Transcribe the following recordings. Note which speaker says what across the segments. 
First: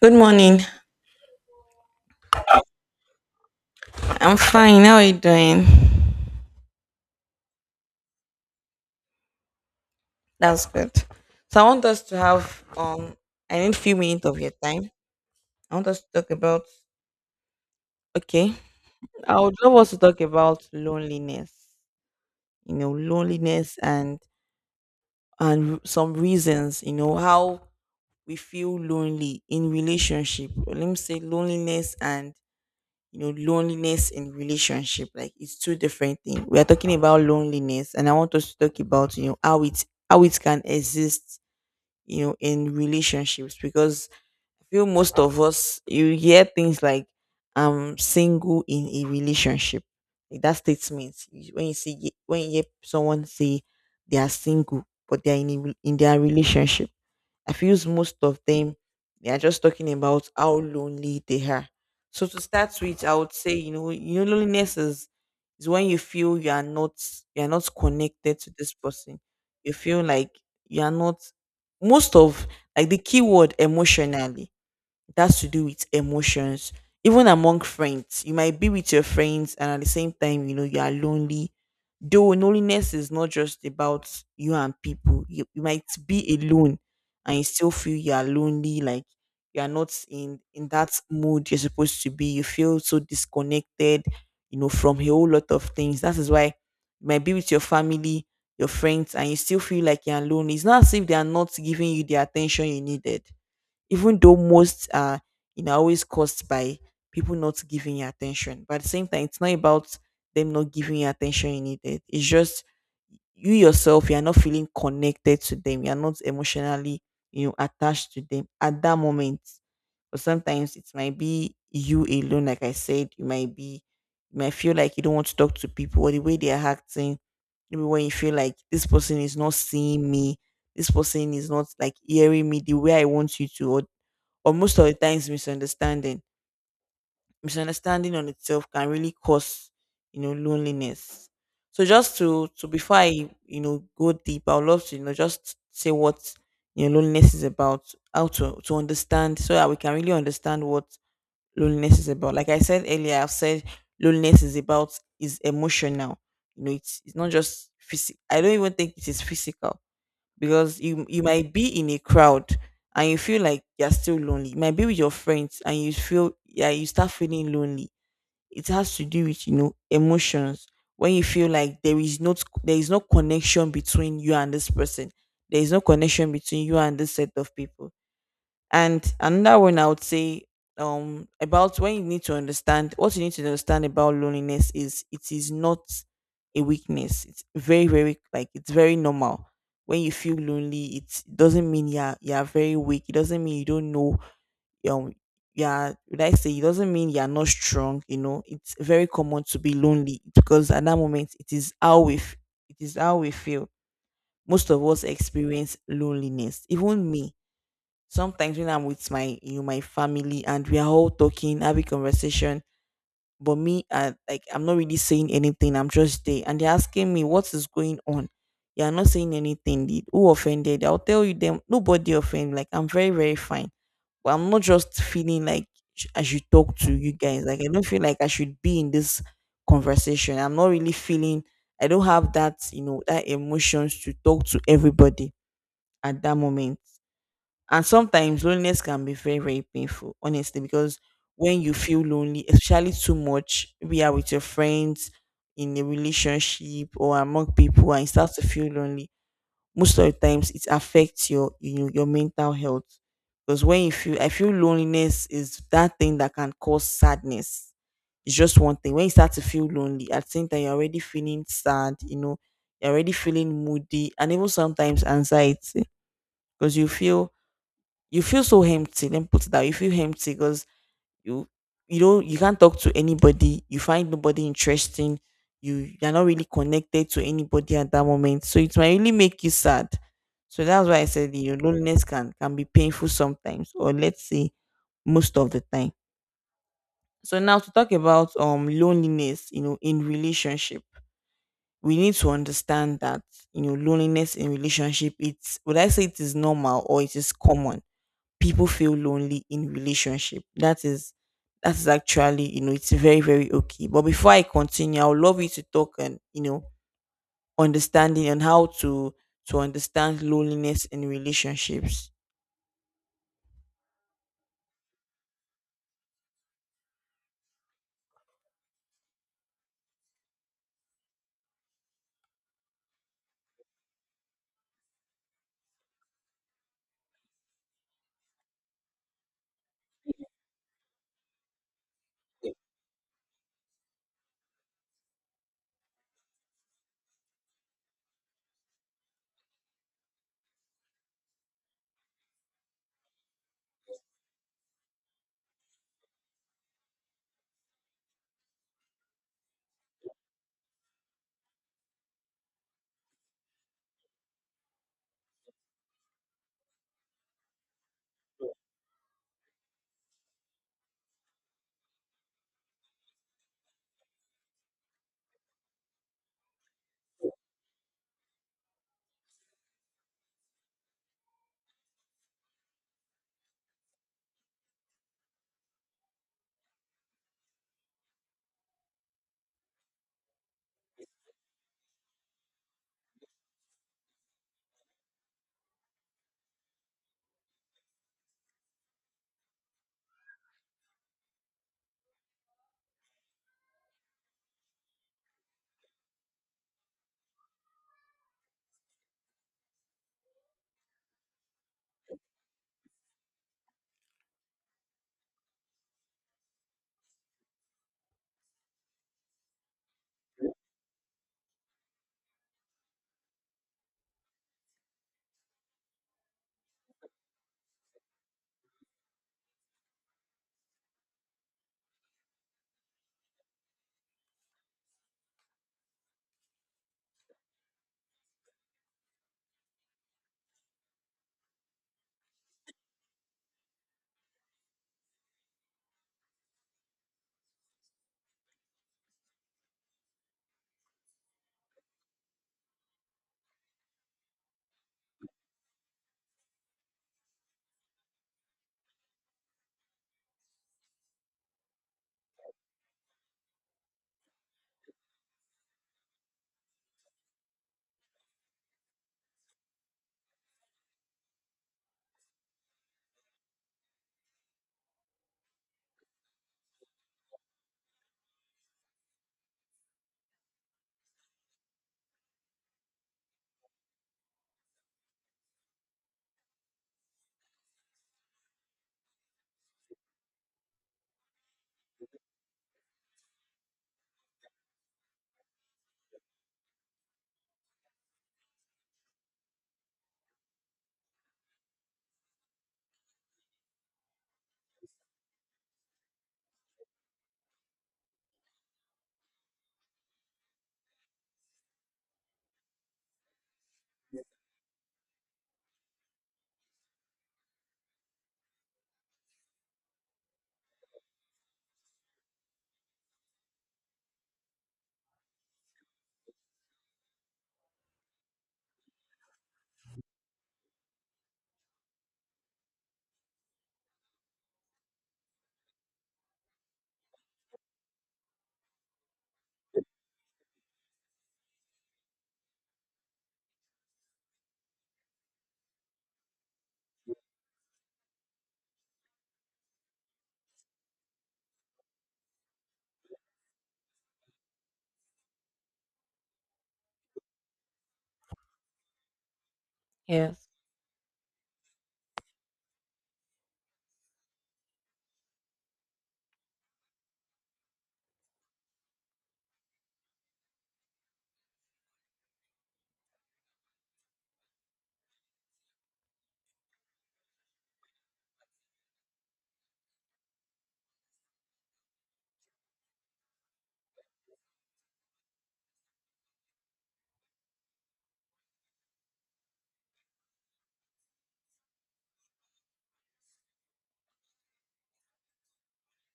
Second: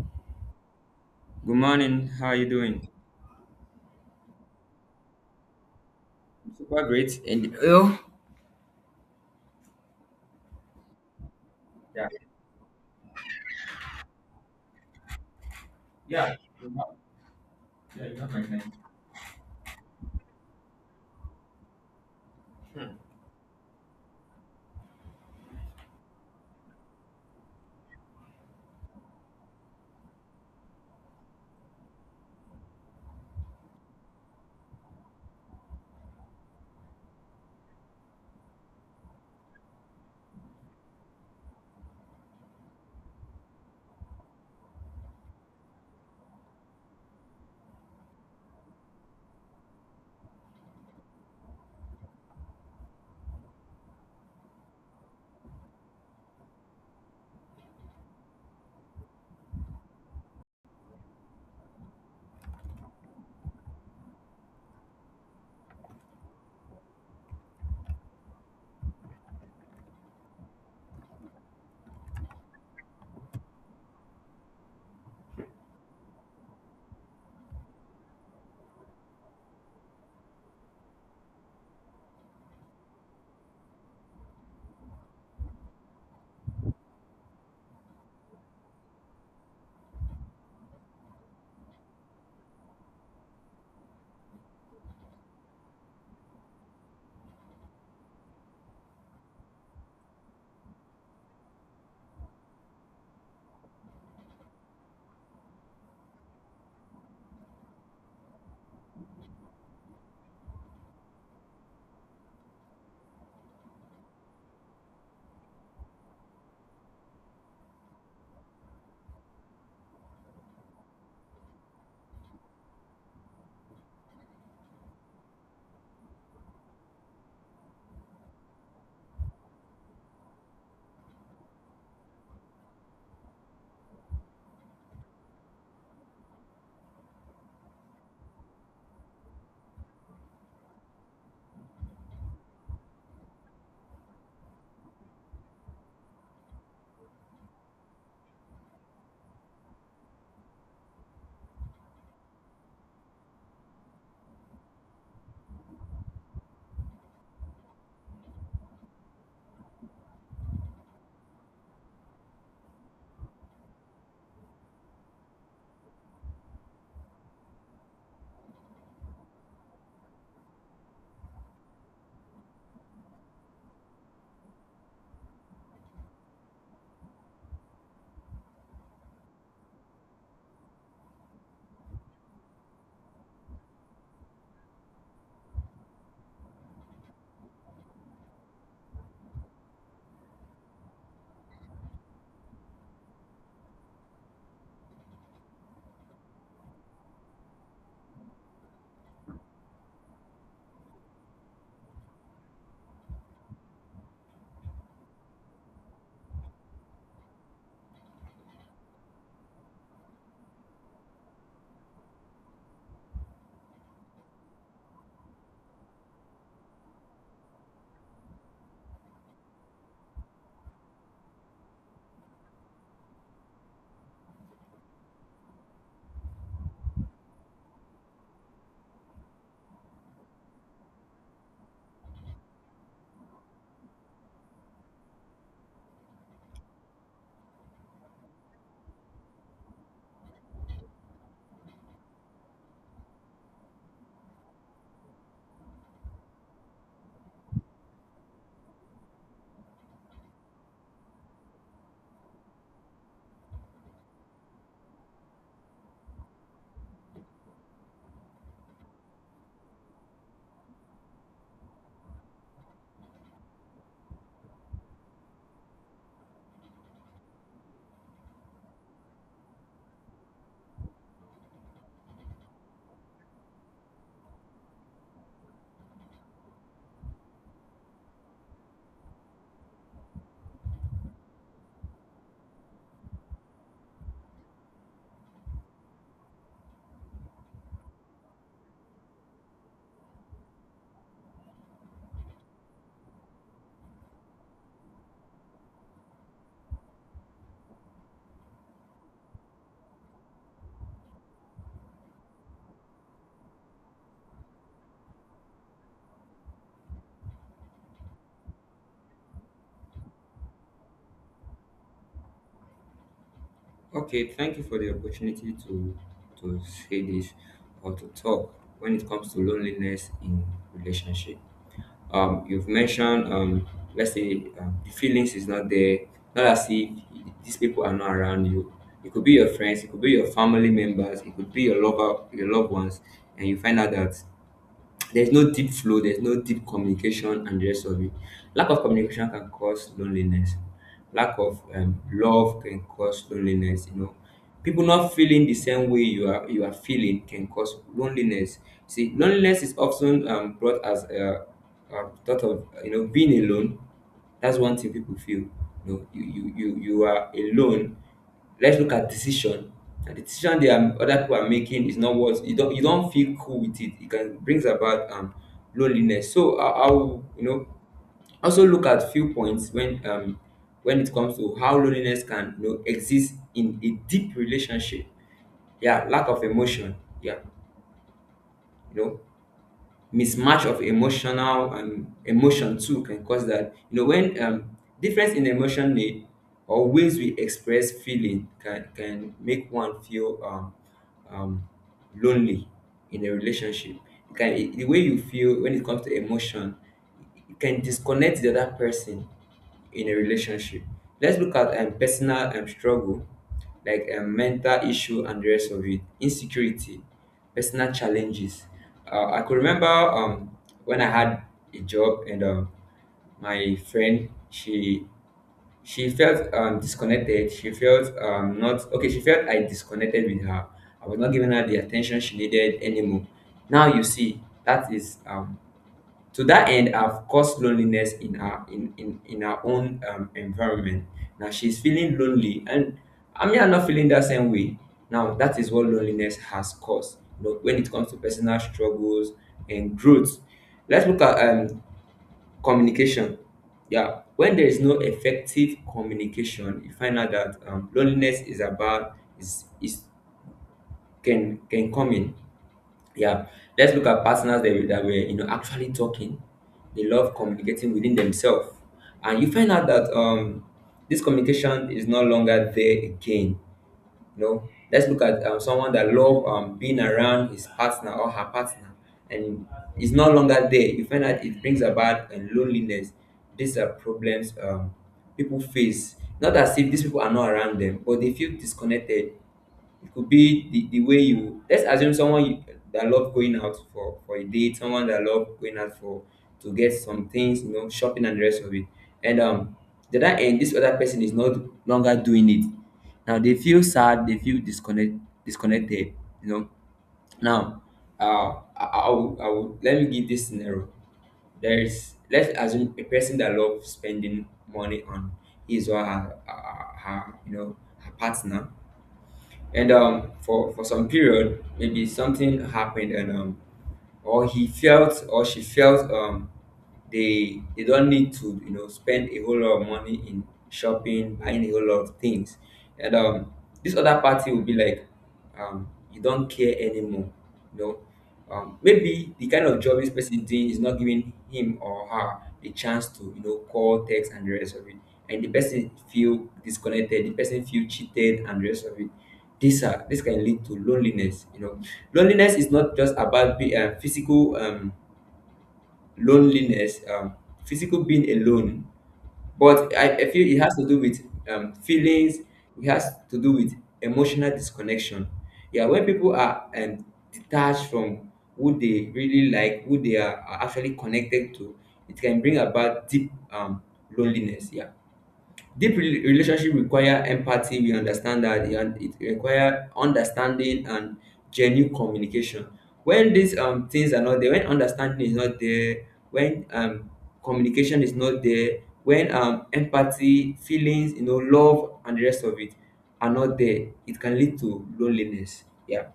Speaker 1: Good morning.
Speaker 2: Good morning. How are you doing?
Speaker 1: I'm fine. How are you doing?
Speaker 2: Super great. And oh,
Speaker 1: That's good. So I want us
Speaker 2: yeah.
Speaker 1: to have I need few minutes of your time. I want us to talk
Speaker 2: Yeah.
Speaker 1: about okay. I would love us to talk about loneliness. Loneliness and some reasons, how we feel lonely in relationship. Let me say loneliness and loneliness in relationship, like it's two different things. We are talking about loneliness, and I want us to talk about how it can exist, in relationships. Because I feel most of us, you hear things like I'm single in a relationship, like that statement. When you see, when you hear someone say they are single but they are in their relationship, I feel most of them, they are just talking about how lonely they are. So to start with, I would say, you know, loneliness is when you feel you are not, you are not connected to this person. You feel like you are not, most of, like the keyword emotionally, that's to do with emotions. Even among friends, you might be with your friends and at the same time, you know, you are lonely. Though loneliness is not just about you and people. You might be alone and you still feel you are lonely, like you are not in that mood you're supposed to be. You feel so disconnected, you know, from a whole lot of things. That is why you might be with your family, your friends, and you still feel like you're lonely. It's not as if they are not giving you the attention you needed. Even though most are, you know, always caused by people not giving you attention, but at the same time, it's not about them not giving you attention you needed. It's just you yourself, you are not feeling connected to them. You are not emotionally, you know, attached to them at that moment. But sometimes it might be you alone. Like I said, you might be, you might feel like you don't want to talk to people, or the way they are acting. Maybe when you feel like this person is not seeing me, this person is not, like, hearing me the way I want you to, or but most of the times, misunderstanding. Misunderstanding on itself can really cause, you know, loneliness. So just to before I, you know, go deep, I would love to, you know, just say what, you know, loneliness is about, how to understand, so that we can really understand what loneliness is about. Like I said earlier, I've said loneliness is about, is emotional. You know, it's not just physical. I don't even think it is physical, because you might be in a crowd and you feel like you're still lonely. You might be with your friends and you feel, yeah, you start feeling lonely. It has to do with, you know, emotions. When you feel like there is no, there is no connection between you and this person. There is no connection between you and this set of people. And another one I would say, about when you need to understand, what you need to understand about loneliness is it is not a weakness. It's very, very, like, it's very normal. When you feel lonely, it doesn't mean you're very weak. It doesn't mean you don't know um yeah, would I say, it doesn't mean you're not strong, you know. It's very common to be lonely, because at that moment it is how it is how we feel. Most of us experience loneliness. Even me, sometimes when I'm with my, you know, my family, and we are all talking, having conversation, but me like I'm not really saying anything. I'm just there, and they're asking me what is going on. You're not saying anything. Did who offended? I'll tell you them. Nobody offended. Like I'm very very fine. But I'm not just feeling like I should talk to you guys. Like I don't feel like I should be in this conversation. I'm not really feeling. I don't have that, you know, that emotions to talk to everybody at that moment. And sometimes loneliness can be very, very painful, honestly. Because when you feel lonely, especially too much, we are with your friends in a relationship or among people, and you start to feel lonely, most of the times it affects your, you know, your mental health. Because when you feel, I feel loneliness is that thing that can cause sadness. It's just one thing. When you start to feel lonely, at the same time you're already feeling sad, you know, you're already feeling moody, and even sometimes anxiety. Because you feel, you feel so empty. Then put it that way, you feel empty because you you know, you can't talk to anybody. You find nobody interesting. You're not really connected to anybody at that moment. So it might really make you sad. So that's why I said, you know, loneliness can be painful sometimes, or let's say most of the time. So now to talk about loneliness, you know, in relationship, we need to understand that, you know, loneliness in relationship, it's, would I say it is normal, or it is common? People feel lonely in relationship. That is actually, you know, it's very, very okay. But before I continue, I would love you to talk and, you know, understanding on how to understand loneliness in relationships.
Speaker 2: Okay. Thank you for the opportunity to to say this or to talk when it comes to loneliness in relationship. You've mentioned let's say the feelings is not there. Not as if these people are not around you. It could be your friends. It could be your family members. It could be your lover, your loved ones, and you find out that there's no deep flow, there's no deep communication, and the rest of it. Lack of communication can cause loneliness. Lack of love can cause loneliness. You know, people not feeling the same way you are feeling can cause loneliness. See, loneliness is often brought as a thought of, you know, being alone. That's one thing people feel. You know, you are alone. Let's look at decision. And the decision they are other people are making is not what you don't feel cool with it. It can brings about loneliness. So I will, you know, also look at few points when it comes to how loneliness can, you know, exist in a deep relationship. Yeah, lack of emotion. Yeah, you know, mismatch of emotional emotion too can cause that, you know, when difference in emotion need or ways we express feeling can make one feel um, lonely in a relationship. It can, the way you feel when it comes to emotion, it can disconnect the other person in a relationship. Let's look at personal struggle, like mental issue and the rest of it, insecurity, personal challenges. I could remember when I had a job and my friend, she felt disconnected. She felt not okay. She felt I disconnected with her. I was not giving her the attention she needed anymore. Now you see that is to that end have caused loneliness in her in her own environment. Now she's feeling lonely and I mean I'm not feeling that same way. Now that is what loneliness has caused. You know, when it comes to personal struggles and growth. Let's look at communication. Yeah. When there is no effective communication, you find out that loneliness is about is can come in. Yeah, let's look at partners that were, you know, actually talking. They love communicating within themselves, and you find out that this communication is no longer there again. You know, let's look at someone that love being around his partner or her partner, and is no longer there. You find out it brings about loneliness. These are problems people face. Not as if these people are not around them, but they feel disconnected. It could be the way you, let's assume someone you, that love going out for a date, someone that love going out for to get some things, you know, shopping and the rest of it. And the other end, this other person is not longer doing it. Now they feel sad, they feel disconnected, you know. Now, I will, let me give this scenario. There is, let's assume a person that loves spending money on his or her, you know, her partner, and for some period maybe something happened and or he felt or she felt they don't need to, you know, spend a whole lot of money in shopping, buying a whole lot of things, and this other party will be like, you don't care anymore. You know, maybe the kind of job this person is doing is not giving him or her the chance to, you know, call, text, and the rest of it. And the person feel disconnected. The person feel cheated, and the rest of it. This can lead to loneliness. You know, loneliness is not just about physical loneliness. Physical being alone, but I feel it has to do with feelings. It has to do with emotional disconnection. Yeah, when people are detached from who they really like, who they are actually connected to, it can bring about deep loneliness. Yeah. Deep relationship require empathy, we understand that e and it require understanding and genuine communication. When these things are not there, when understanding is not there, when communication is not there, when empathy, feelings, you know, love and the rest of it are not there, it can lead to loneliness. Yeah.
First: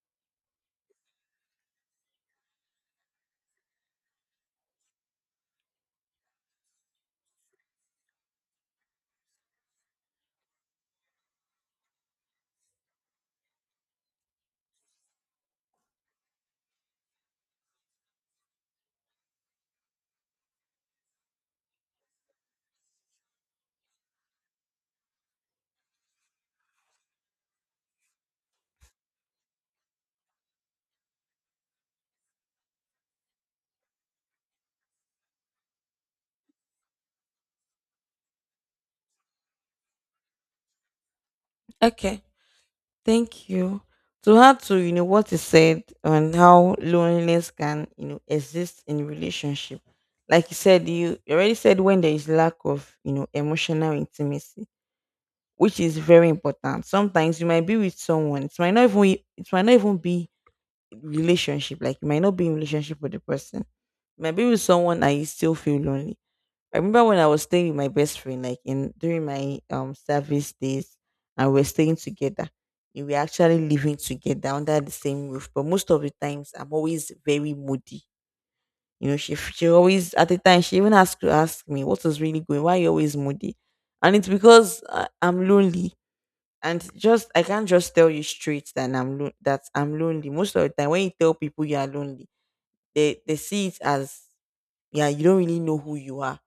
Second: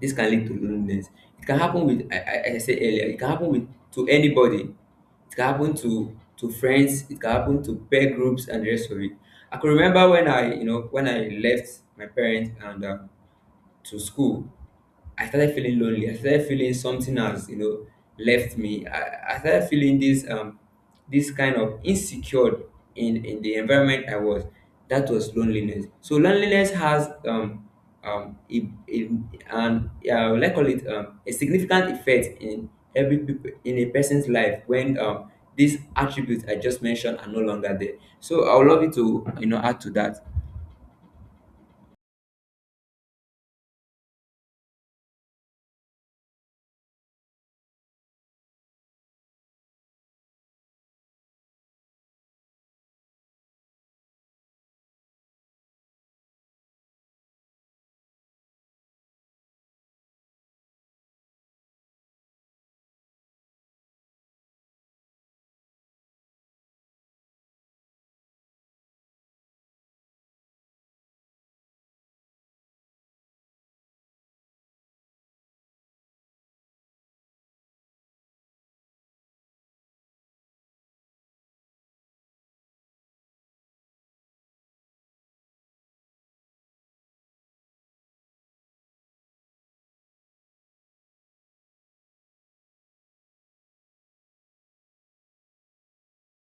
Speaker 2: This can lead to loneliness. It can happen with, I said earlier, it can happen with to anybody. It can happen to friends, it can happen to peer groups and the rest of it. I can remember when I, you know, when I left my parents and to school, I started feeling lonely. I started feeling something has, you know, left me. I started feeling this this kind of insecure in the environment I was. That was loneliness. So loneliness has um a, a, an let's call it a significant effect in every people in a person's life when these attributes I just mentioned are no longer there. So I would love you to, you know, add to that.
Speaker 1: Okay, thank you. To add to, you know, what is said on how loneliness can, you know, exist in relationship. Like you said, you already said, when there is lack of, you know, emotional intimacy, which is very important. Sometimes you might be with someone. It might not even, it might not even be relationship. Like you might not be in relationship with the person. You might be with someone and you still feel lonely. I remember when I was staying with my best friend, like in during my service days, and we are staying together. We were actually living together under the same roof. But most of the times I'm always very moody. You know, she always at the time she even asked to ask me what was really going. Why are you always moody? And it's because I'm lonely, and just I can't just tell you straight that I'm that I'm lonely. Most of the time, when you tell people you are lonely, they see it as, yeah, you don't really know who you are.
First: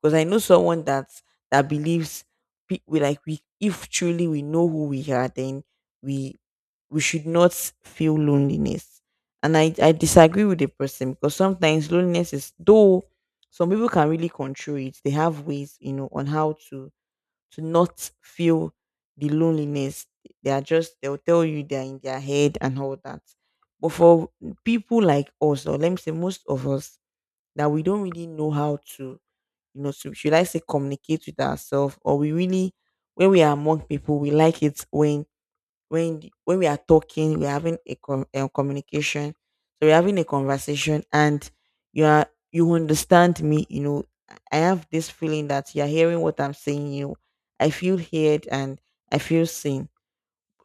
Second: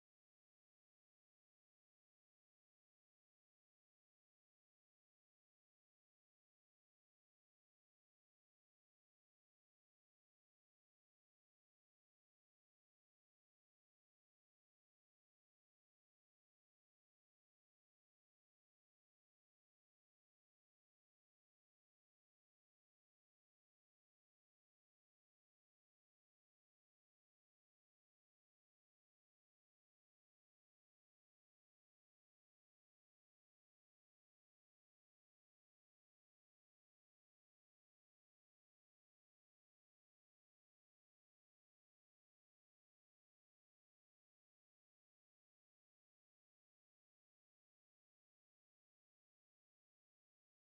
Speaker 1: Because I know someone that believes, we, like we, if truly we know who we are, then we we should not feel loneliness. And I disagree with the person, because sometimes loneliness is though, some people can really control it. They have ways, you know, on how to not feel the loneliness. They are just, they'll tell you they're in their head and all that. But for people like us, or let me say most of us, that we don't really know how to, you know, to, should I say, communicate with ourselves, or we really, when we are among people, we like it when when we are talking, we're having a communication, so we're having a conversation, and you are, you understand me, you know, I have this feeling that you're hearing what I'm saying, you know, I feel heard, and I feel seen.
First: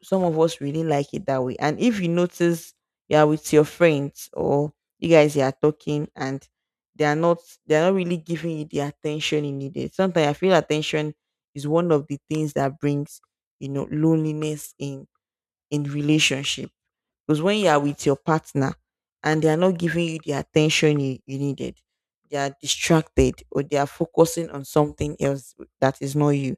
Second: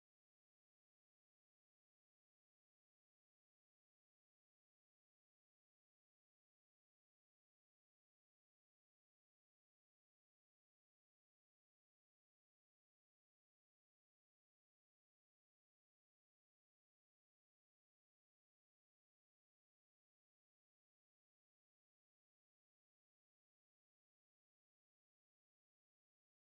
Speaker 1: Some of us really like it that way. And if you notice you are with your friends, or you guys, you are talking, and they are not they are not really giving you the attention you needed. Sometimes I feel attention is one of the things that brings, you know, loneliness in relationship. Because when you are with your partner and they are not giving you the attention you needed, they are distracted, or they are focusing on something else that is not you,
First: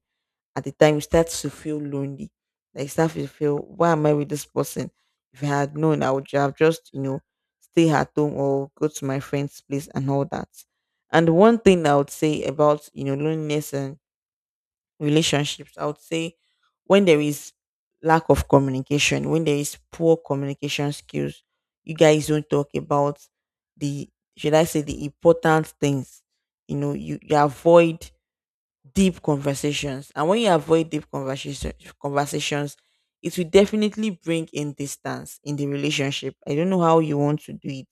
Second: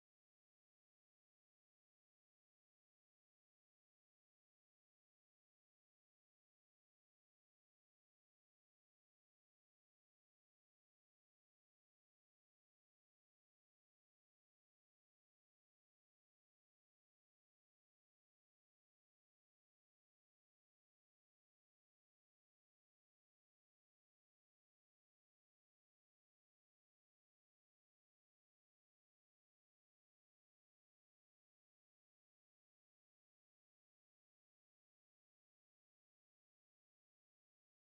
Speaker 1: at the time you start to feel lonely. Like you start to feel, why am I with this person? If I had known, I would have just, you know, stay at home or go to my friend's place and all that. And one thing I would say about, you know, loneliness and relationships, I would say, when there is lack of communication, when there is poor communication skills, you guys don't talk about the, should I say, the important things. You know, you avoid deep conversations. And when you avoid conversations, it will definitely bring in distance in the relationship. I don't know how you want to do it,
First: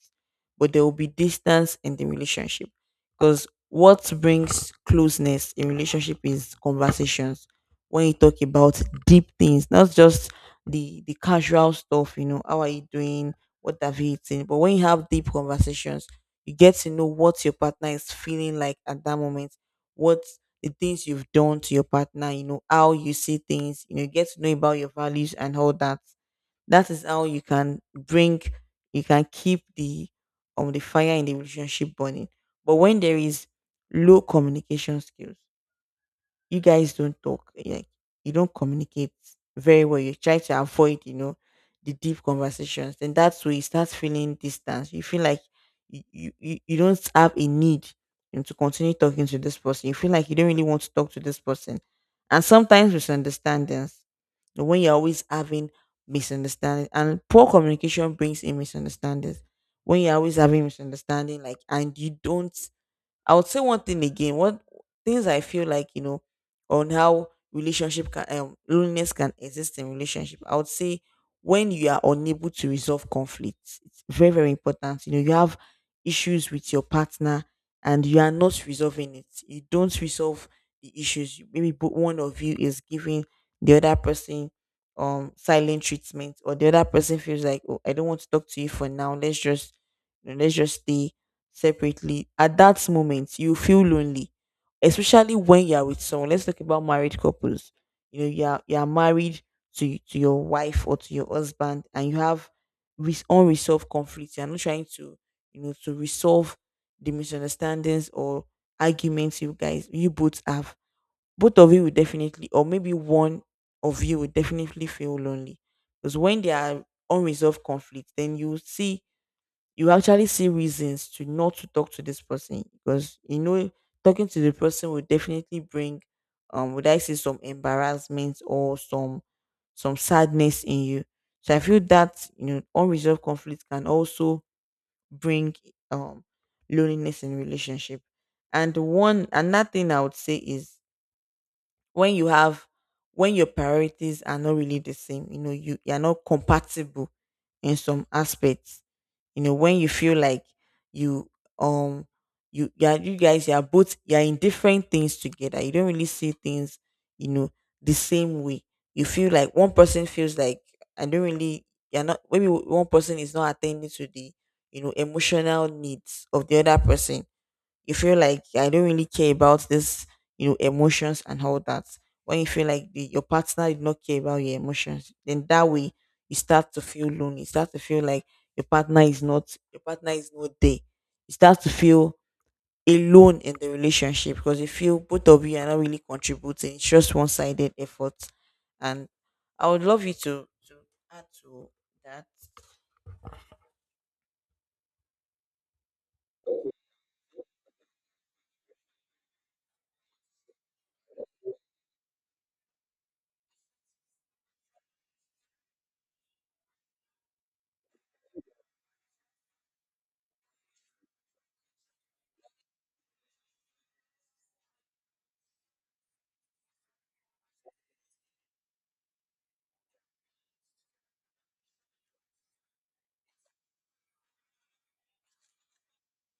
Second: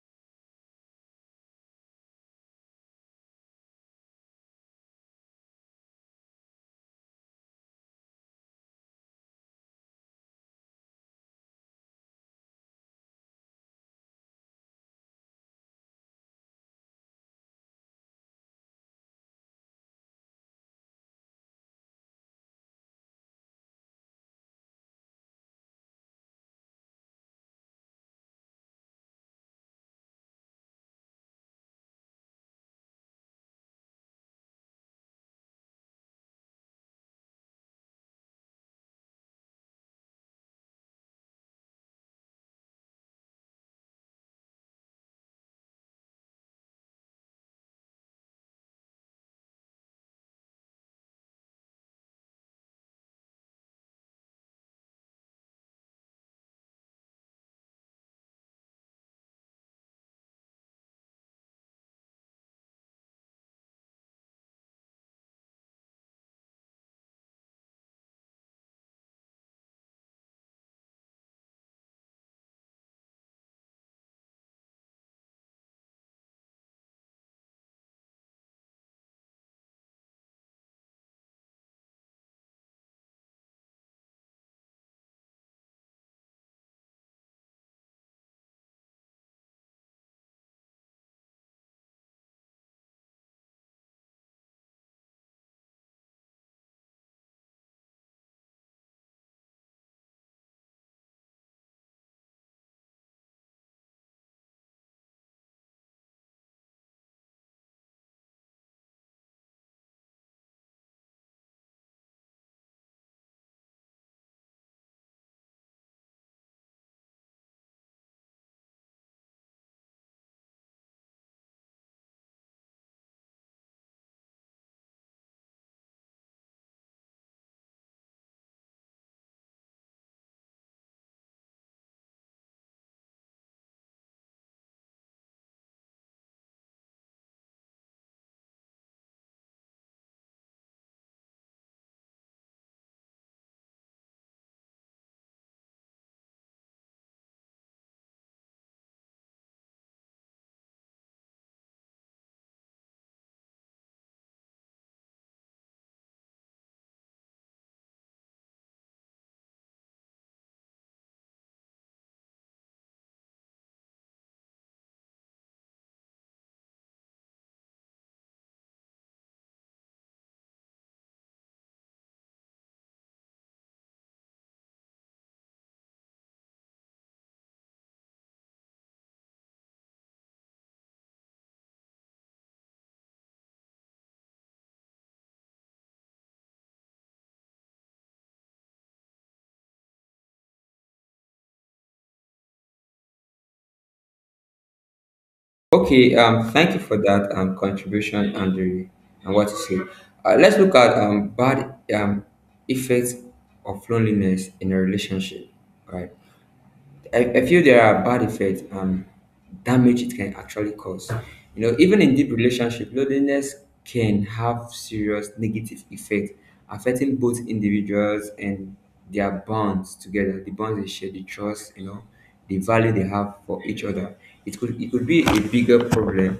Speaker 1: but there will be distance in the relationship. Because what brings closeness in relationship is conversations. When you talk about deep things, not just the casual stuff, you know, how are you doing? What have you eaten? But when you have deep conversations, you get to know what your partner is feeling like at that moment, what the things you've done to your partner, you know, how you see things, you know, get to know about your values and all that. That is how you can bring, you can keep the fire in the relationship burning. But when there is low communication skills, you guys don't talk, like you don't communicate very well, you try to avoid, you know, the deep conversations, then that's where you start feeling distance. You feel like you don't have a need, you know, to continue talking to this person. You feel like you don't really want to talk to this person, and sometimes misunderstandings, you know, when you're always having misunderstandings, and poor communication brings in misunderstandings. When you're always having misunderstanding like and you don't, I would say one thing again. What things I feel like, you know, on how relationship can loneliness can exist in relationship. I would say when you are unable to resolve conflicts, it's very very important. You know, you have issues with your partner and you are not resolving it. You don't resolve the issues. Maybe one of you is giving the other person silent treatment, or the other person feels like, oh, I don't want to talk to you for now, let's just, you know, let's just stay separately. At that moment, you feel lonely, especially when you're with someone. Let's talk about married couples. You know, you're married to to your wife or to your husband, and you have unresolved conflicts. You're not trying to, you know, to resolve the misunderstandings or arguments you both have. Both of you will definitely, or maybe one of you will definitely feel lonely, because when there are unresolved conflicts, then you see, you actually see reasons to not to talk to this person, because you know talking to the person will definitely bring, would I say, some embarrassment or some sadness in you. So I feel that, you know, unresolved conflict can also bring um loneliness in relationship. And one another thing I would say is, when you have, when your priorities are not really the same, you know, you're not compatible in some aspects, you know, when you feel like you um you are both, you are in different things together, you don't really see things, you know, the same way. You feel like one person feels like, I don't really, you're not, maybe one person is not attending to the, you know, emotional needs of the other person. You feel like, I don't really care about this, you know, emotions and all that. When you feel like your partner did not care about your emotions, then that way you start to feel lonely. You start to feel like your partner is not there. You start to feel alone in the relationship, because you feel both of you are not really contributing. It's just one sided effort. And I would love you to add to that.
Speaker 2: Okay, thank you for that contribution, Andrew, and what you say. Let's look at bad effects of loneliness in a relationship, right? I feel there are bad effects and damage it can actually cause. You know, even in deep relationship, loneliness can have serious negative effect, affecting both individuals and their bonds together, the bonds they share, the trust, you know, the value they have for each other. It could be a bigger problem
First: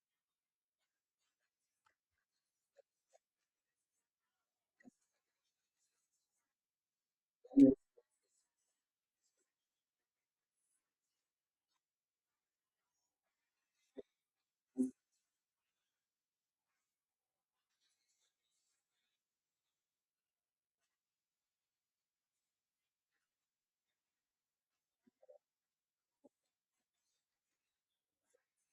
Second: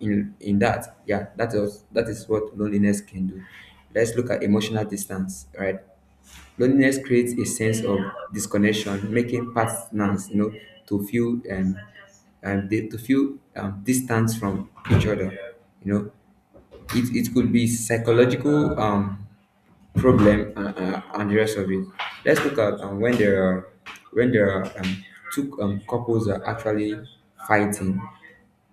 Speaker 2: in that. Yeah, that is what loneliness can do. Let's look at emotional distance, right? Loneliness creates a sense of disconnection, making partners, you know, to feel to feel distance from each other. You know, it could be psychological problem and the rest of it. Let's look at when there are when there are um, two couples are actually fighting.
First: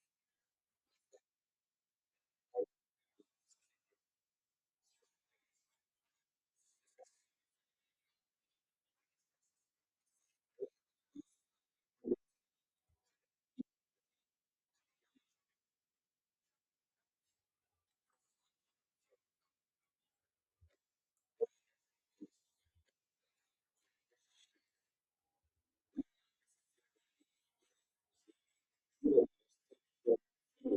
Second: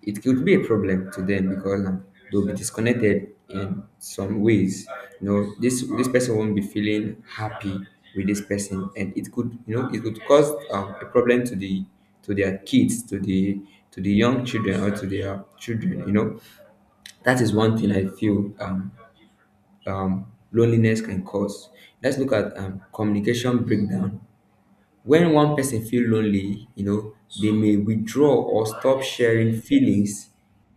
Speaker 2: It could be a problem to them because they'll be disconnected in some ways. You know, this person won't be feeling happy with this person, and it could, you know, it could cause a problem to the, to their kids, to the young children or to their children. You know, that is one thing I feel um, loneliness can cause. Let's look at communication breakdown. When one person feel lonely, you know, they may withdraw or stop sharing feelings,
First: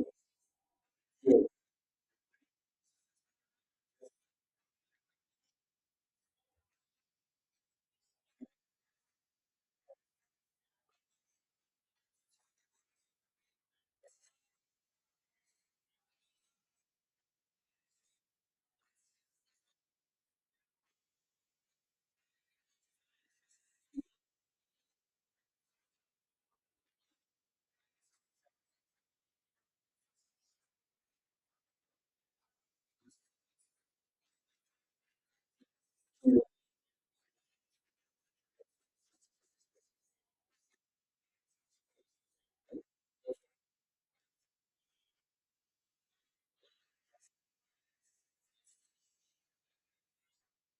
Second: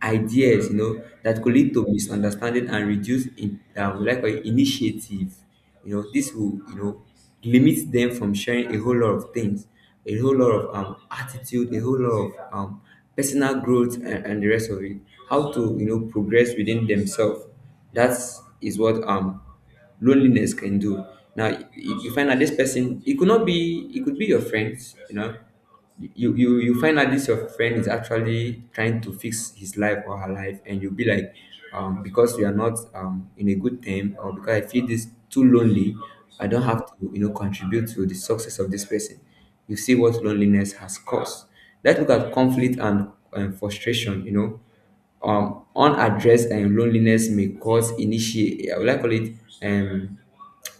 Speaker 2: ideas, you know, that could lead to misunderstanding and reduce in, we like call it, initiative. You know, this will, you know, limit them from sharing a whole lot of things, a whole lot of attitude, a whole lot of personal growth and the rest of it. How to, you know, progress within themselves. That is what loneliness can do. Now you find out this person, it could not be, it could be your friends, you know. You find out this your friend is actually trying to fix his life or her life, and you'll be like, because we are not in a good time, or because I feel this too lonely, I don't have to, you know, contribute to the success of this person. You see what loneliness has caused. Let's look at conflict and frustration. You know, unaddressed loneliness may cause initiate, I would like call it um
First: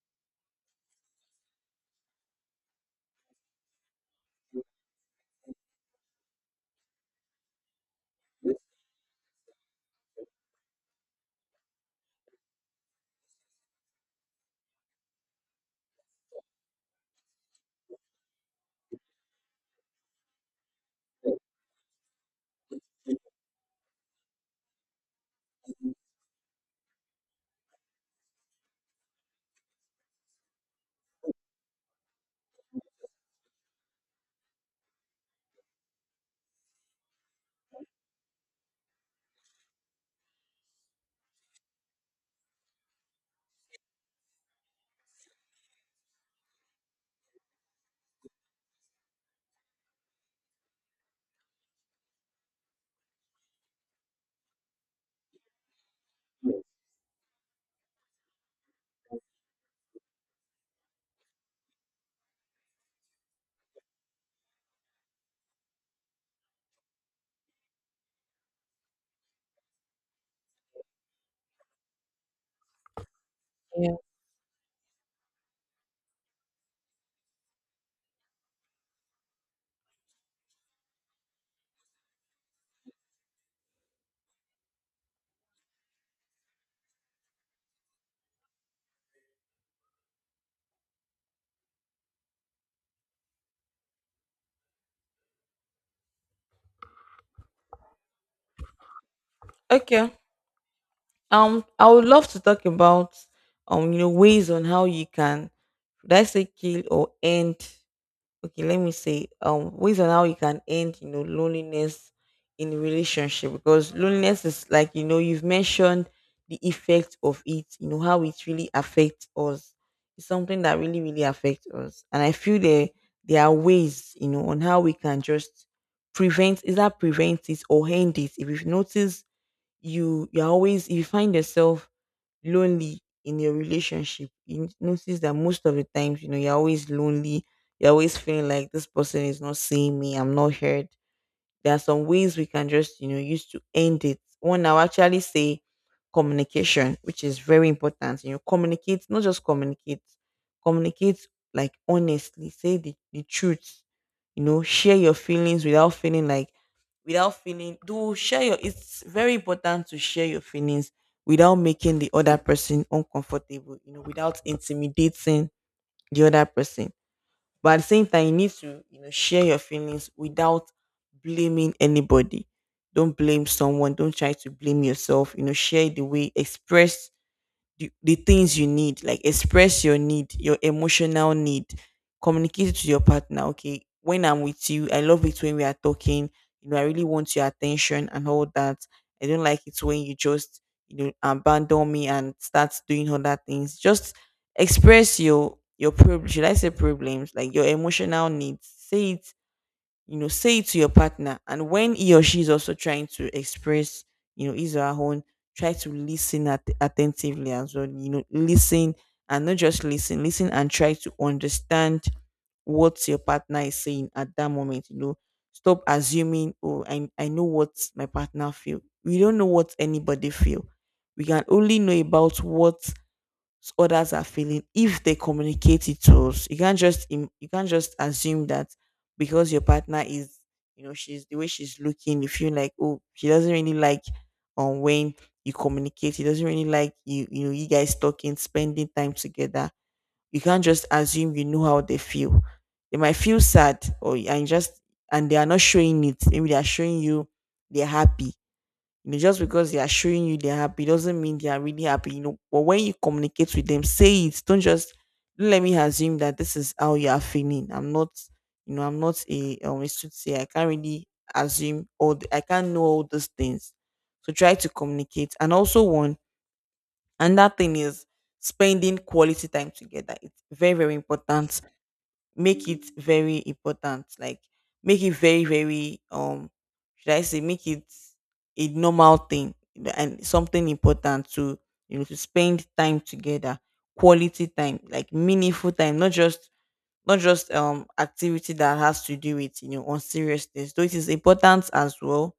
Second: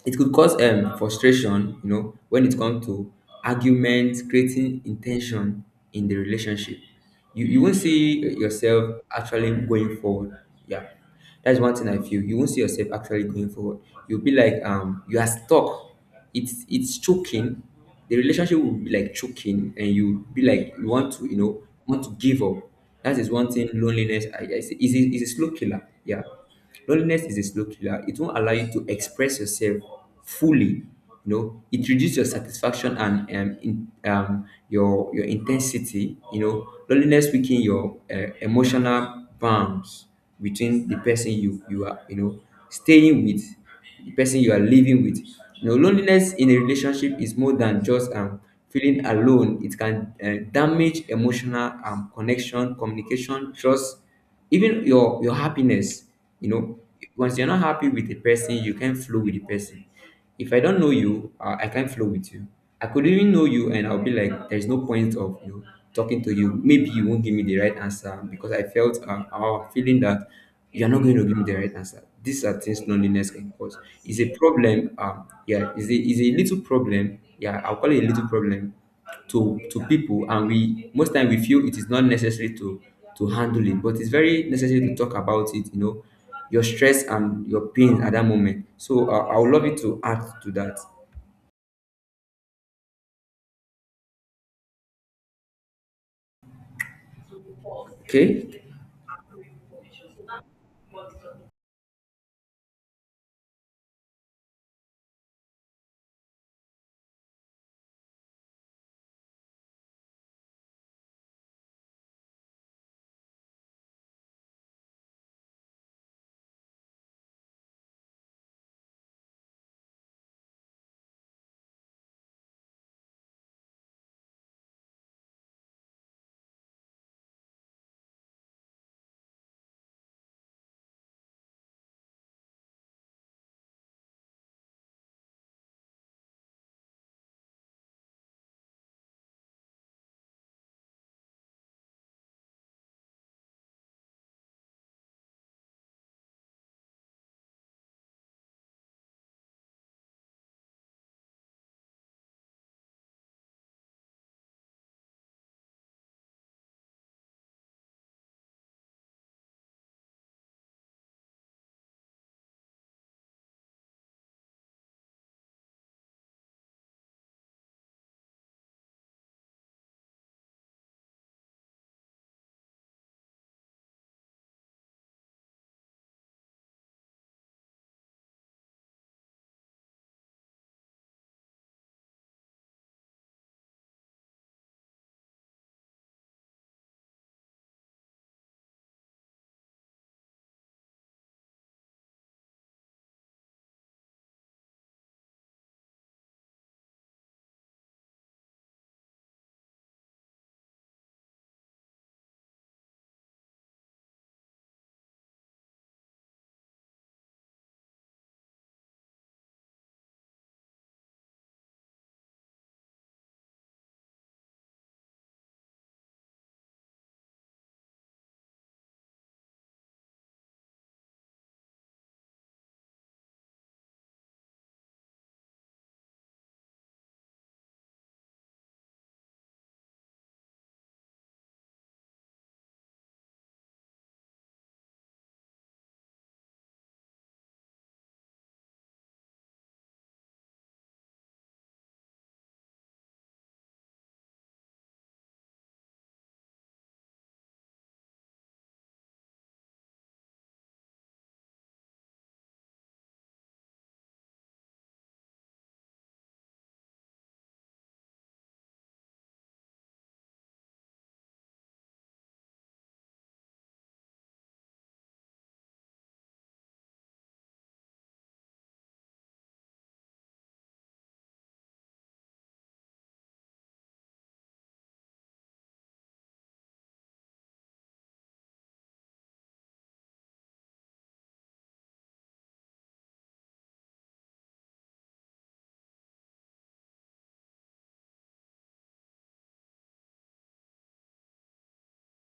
Speaker 2: it could cause frustration, you know, when it comes to arguments, creating intention in the relationship. You won't see yourself actually going forward. Yeah, that's one thing I feel, you won't see yourself actually going forward. You'll be like, you are stuck. It's choking. The relationship will be like choking, and you be like, you want to, you know, want to give up. That is one thing loneliness, I is a slow killer. Yeah, loneliness is a slow killer. It won't allow you to express yourself fully. You know, it reduces your satisfaction and, your intensity. You know, loneliness weaken your emotional bonds between the person you are, you know, staying with, the person you are living with. You know, loneliness in a relationship is more than just feeling alone. It can, damage emotional connection, communication, trust, even your happiness. You know, once you're not happy with the person, you can't flow with the person. If I don't know you, I can't flow with you. I could even know you, and I'll be like, there's no point of talking to you. Maybe you won't give me the right answer because I felt our feeling that you're not going to give me the right answer. These are things loneliness can cause.
Speaker 1: Yeah.
Speaker 2: It's a problem. Yeah, it's a little problem. Yeah, I'll call it a little problem to people, and we most time we feel it is not necessary to handle it, but it's very necessary to talk about it. You know, your stress and your pain at that moment. So I would love you to add to that. Okay?
Speaker 1: Okay. I would love to talk about, you know, ways on how you can, should I say, kill or end, okay, let me say ways on how you can end, you know, loneliness in a relationship, because loneliness is like, you know, you've mentioned the effect of it, you know, how it really affects us. It's something that really, really affects us. And I feel there, there are ways, you know, on how we can just prevent, is that prevent it or end it. If you've noticed you're always, if you find yourself lonely in your relationship, you notice that most of the times, you know, you're always lonely, you're always feeling like this person is not seeing me, I'm not heard, there are some ways we can just, you know, use to end it. One, I'll actually say communication, which is very important. You know, communicate, not just communicate, communicate like honestly, say the truth, you know, share your feelings without feeling like, without feeling, do share your, it's very important to share your feelings without making the other person uncomfortable, you know, without intimidating the other person, but at the same time, you need to, you know, share your feelings without blaming anybody. Don't blame someone. Don't try to blame yourself. You know, share the way, express the things you need, like express your need, your emotional need, communicate it to your partner. Okay, when I'm with you, I love it when we are talking, you know, I really want your attention and all that. I don't like it when you just, you know, abandon me and start doing other things. Just express your problem, should I say problems, like your emotional needs, say it, you know, say it to your partner. And when he or she is also trying to express, you know, his or her own, try to listen attentively as well. You know, listen, and not just listen, listen and try to understand what your partner is saying at that moment. You know, stop assuming, oh, I know what my partner feel. We don't know what anybody feel. We can only know about what others are feeling if they communicate it to us. You can't just you can't just assume that because your partner is, you know, she's the way she's looking, you feel like, oh, she doesn't really like, when you communicate. She doesn't really like you know, you guys talking, spending time together. You can't just assume you know how they feel. They might feel sad or and just, and they are not showing it. Maybe they are showing you they're happy, you know, just because they are showing you they're happy doesn't mean they are really happy, you know. But when you communicate with them, say it. Don't just, don't let me assume that this is how you are feeling. I'm not, you know, I'm not a a soothsayer. I can't really assume, or I can't know all those things. So try to communicate. And also one, and that thing is spending quality time together. It's very, very important. Make it very important, like make it very very should I say, make it a normal thing, and something important to, you know, to spend time together. Quality time, like meaningful time, not just, activity that has to do with, you know, unseriousness, though it is important as well,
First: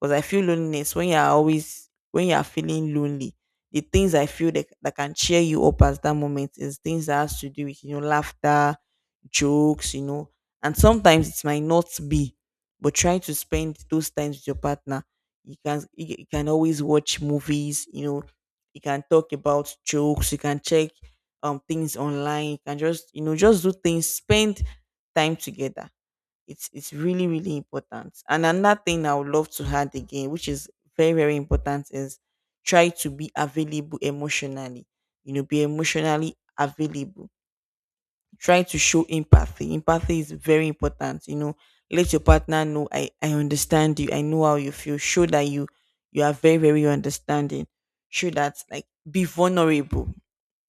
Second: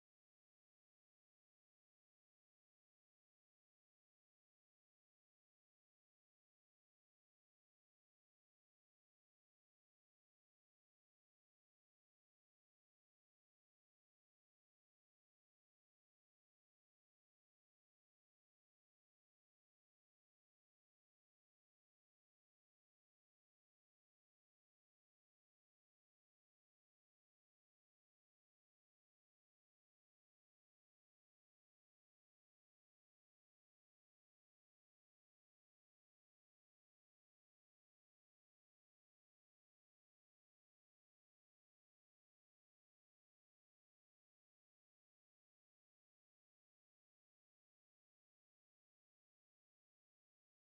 Speaker 1: because I feel loneliness, when you are always, when you are feeling lonely, the things I feel that, that can cheer you up at that moment, is things that has to do with, you know, laughter, jokes, you know. And sometimes it might not be, but try to spend those times with your partner. You can, you can always watch movies, you know, you can talk about jokes, you can check things online. You can just, you know, just do things, spend time together. It's really really important. And another thing I would love to add again, which is very very important, is try to be available emotionally. You know, be emotionally available. Try to show empathy. Empathy is very important. You know, let your partner know, I understand you, I know how you feel. Show that you are very very understanding. Show that, like, be vulnerable,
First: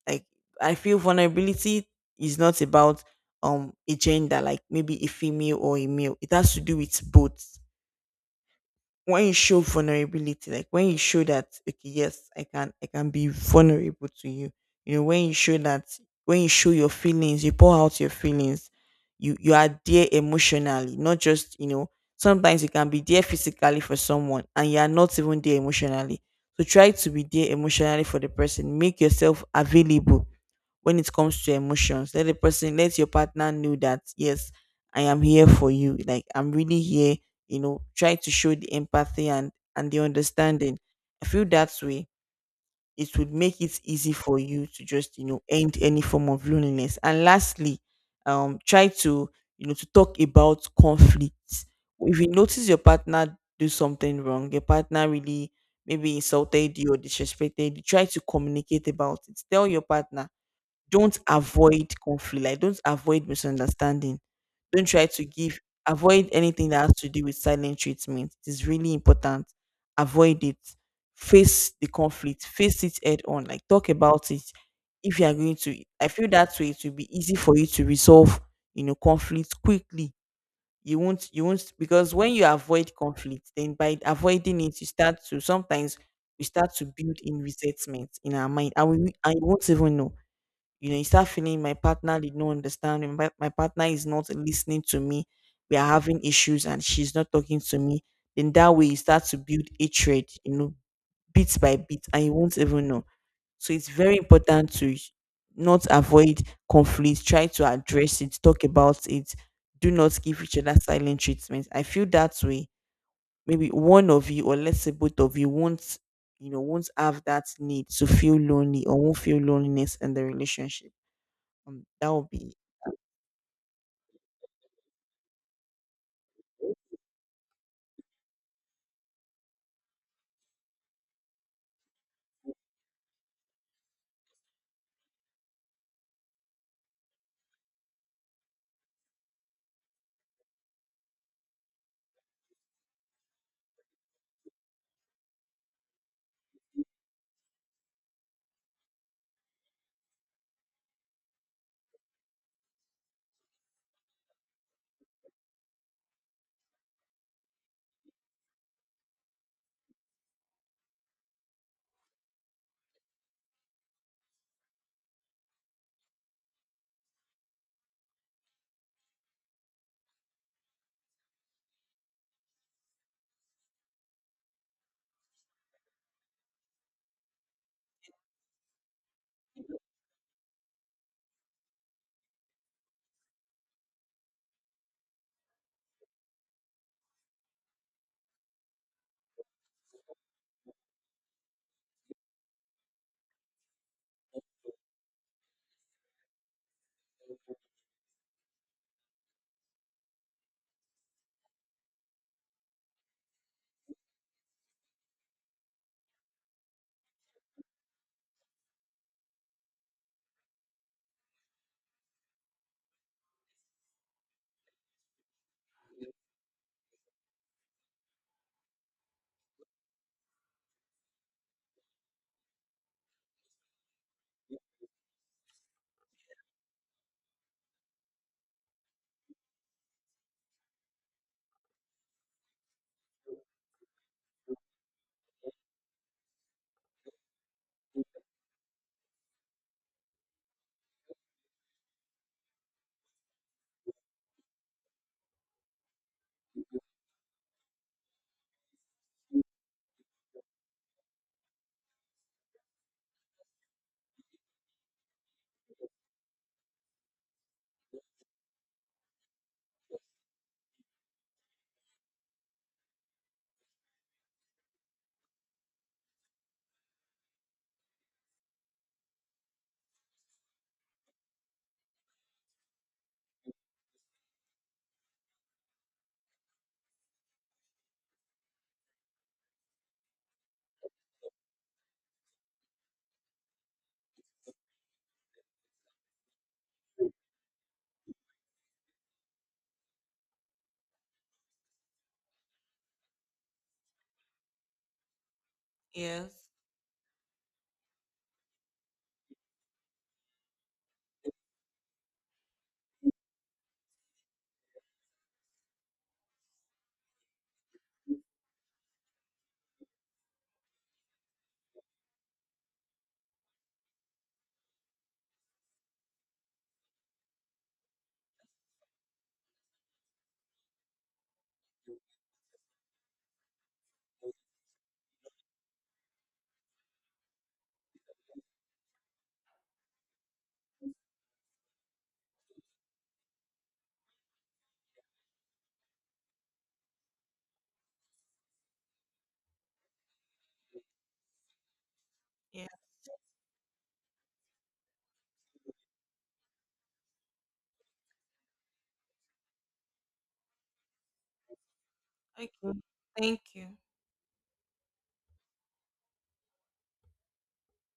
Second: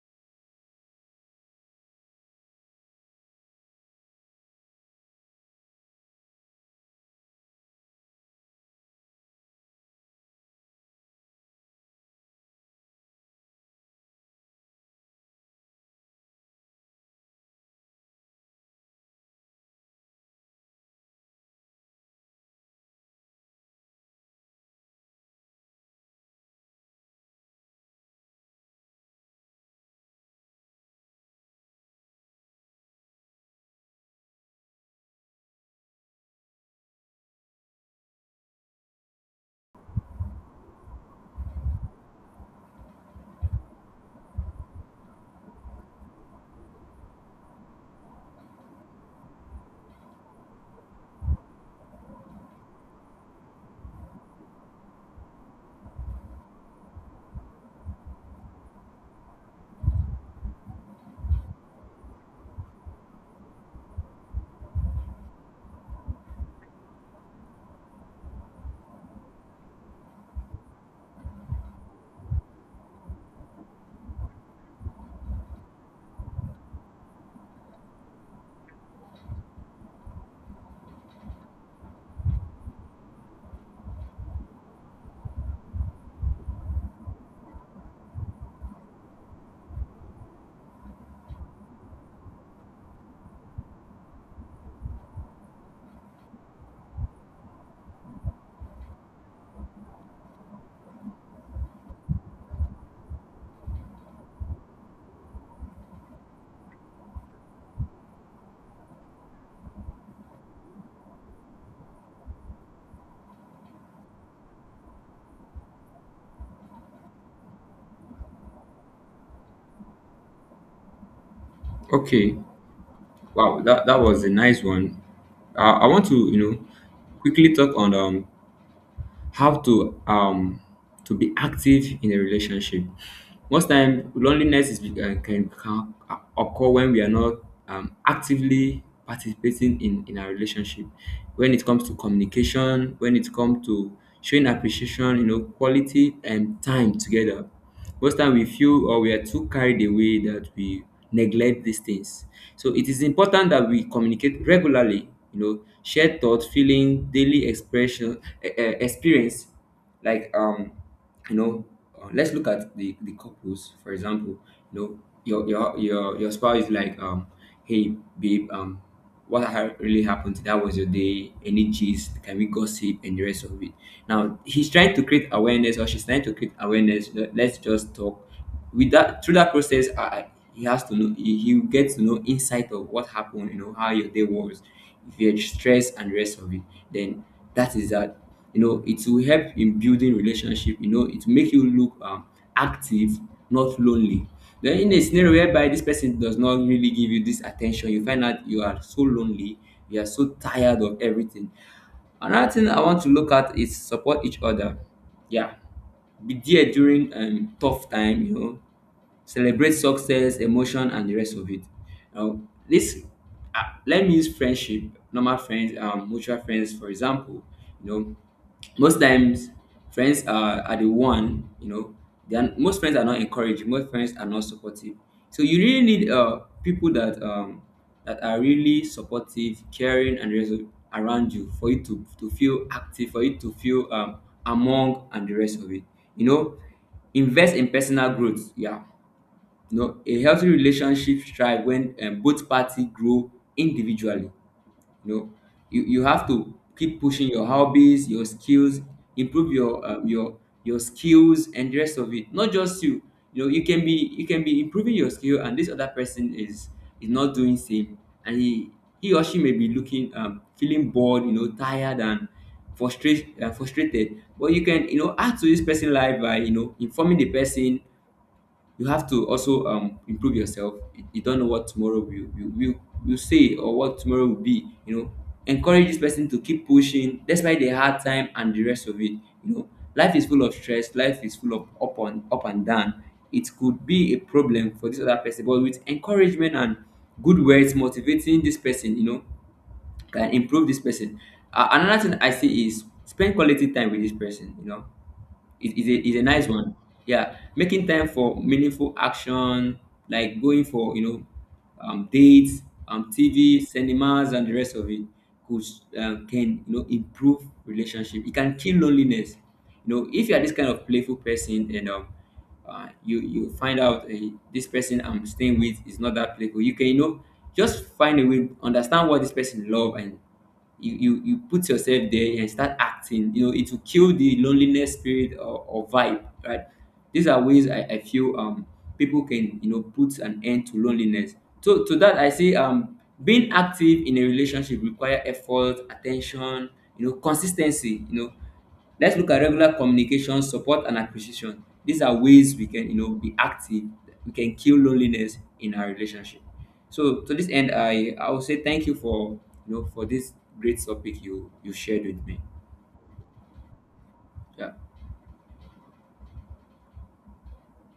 Speaker 1: like, I feel vulnerability is not about a gender, like maybe a female or a male. It has to do with both. When you show vulnerability, like when you show that, okay, yes, I can be vulnerable to you. You know, when you show that, when you show your feelings, you pour out your feelings, you are there emotionally, not just, you know, sometimes you can be there physically for someone, and you are not even there emotionally. So try to be there emotionally for the person. Make yourself available when it comes to emotions. Let the person, let your partner know that, yes, I am here for you. Like, I'm really here. You know, try to show the empathy and the understanding. I feel that way, it would make it easy for you to just, you know, end any form of loneliness. And lastly, try to, you know, to talk about conflicts. If you notice your partner do something wrong, your partner really, maybe insulted you or disrespected you, try to communicate about it. Tell your partner, don't avoid conflict, like don't avoid misunderstanding, don't try to give, avoid anything that has to do with silent treatment. It is really important, avoid it. Face the conflict, face it head on, like talk about it, if you are going to. I feel that way, it will be easy for you to resolve, you know, conflict quickly. You won't, because when you avoid conflict, then by avoiding it you start to, sometimes we start to build in resentment in our mind, and we and you won't even know, you know, you start feeling, my partner did not understand me. My partner is not listening to me. We are having issues, and she's not talking to me. Then that way you start to build hatred, you know, bit by bit, and you won't even know. So it's very important to not avoid conflict, try to address it, talk about it. Do not give each other silent treatment. I feel that way, maybe one of you, or let's say both of you, won't, you know, won't have that need to feel lonely, or won't feel loneliness in the relationship. That would
Speaker 2: Okay.
Speaker 1: be
Speaker 2: Wow, that was a nice one. I want to, you know, quickly talk on how to be active in a relationship. Most time loneliness can occur when we are not actively participating in our relationship. When it comes to communication, when it comes to showing appreciation, you know, quality and time together most time we feel or we are too carried away that we neglect these things. So it is important that we communicate regularly, you know, share thoughts, feeling, daily expression, experience, like you know, let's look at the couples for example. You know, your spouse is like, hey babe, what really happened today, how was your day, any gist, can we gossip, and the rest of it. Now, he's trying to create awareness, or she's trying to create awareness, let's just talk. With that, through that process, he has to know, he gets to know insight of what happened, you know, how your day was, if you're stressed and the rest of it, then that is that. You know, it will help in building relationship, you know, it will make you look active, not lonely. Then in a scenario whereby this person does not really give you this attention, you find out you are so lonely, you are so tired of everything. Another thing I want to look at is support each other. Yeah, be there during tough time, you know, celebrate success, emotion, and the rest of it. Now, this uh, let me use friendship, normal friends, mutual friends for example. You know, most times friends are the one, you know, most friends are not encouraging, most friends are not supportive. So you really need people that that are really supportive, caring, and the around you for you to feel active, for you to feel among and the rest of it. You know, invest in personal growth. Yeah, you know, a healthy relationship thrive when both parties grow individually. You know, you have to keep pushing your hobbies, your skills, improve your your skills and the rest of it. Not just you. You know, you can be improving your skill, and this other person is not doing same, and he or she may be looking feeling bored, you know, tired and frustrated. But you can, you know, add to this person's life by, you know, informing the person. You have to also improve yourself. You don't know what tomorrow will say or what tomorrow will be, you know. Encourage this person to keep pushing despite the hard time and the rest of it. You know, life is full of stress, life is full of up and down. It could be a problem for this other person, but with encouragement and good words motivating this person, you know, can improve this person. Another thing I see is spend quality time with this person. You know, it is a
Speaker 1: Yes.
Speaker 2: nice one. Yeah, making time for meaningful action, like going for, you know, dates, TV, cinemas, and the rest of it, could can, you know, improve relationship. It can kill loneliness. You know, if you are this kind of playful person and, you you find out, eh, this person I'm staying with is not that playful, you can, you know, just find a way, understand what this person love, and you put yourself there and start acting, you know. It will kill the loneliness spirit, or vibe, right? These are ways I feel people can, you know, put an end to loneliness. So to that I say, being active in a relationship require effort, attention, you know, consistency, you know. Let's look at regular communication, support, and acquisition. These are ways we can, you know, be active. We can kill loneliness in our relationship. So to this end, I will say thank you for, you know, for this great topic you shared with me. Yeah.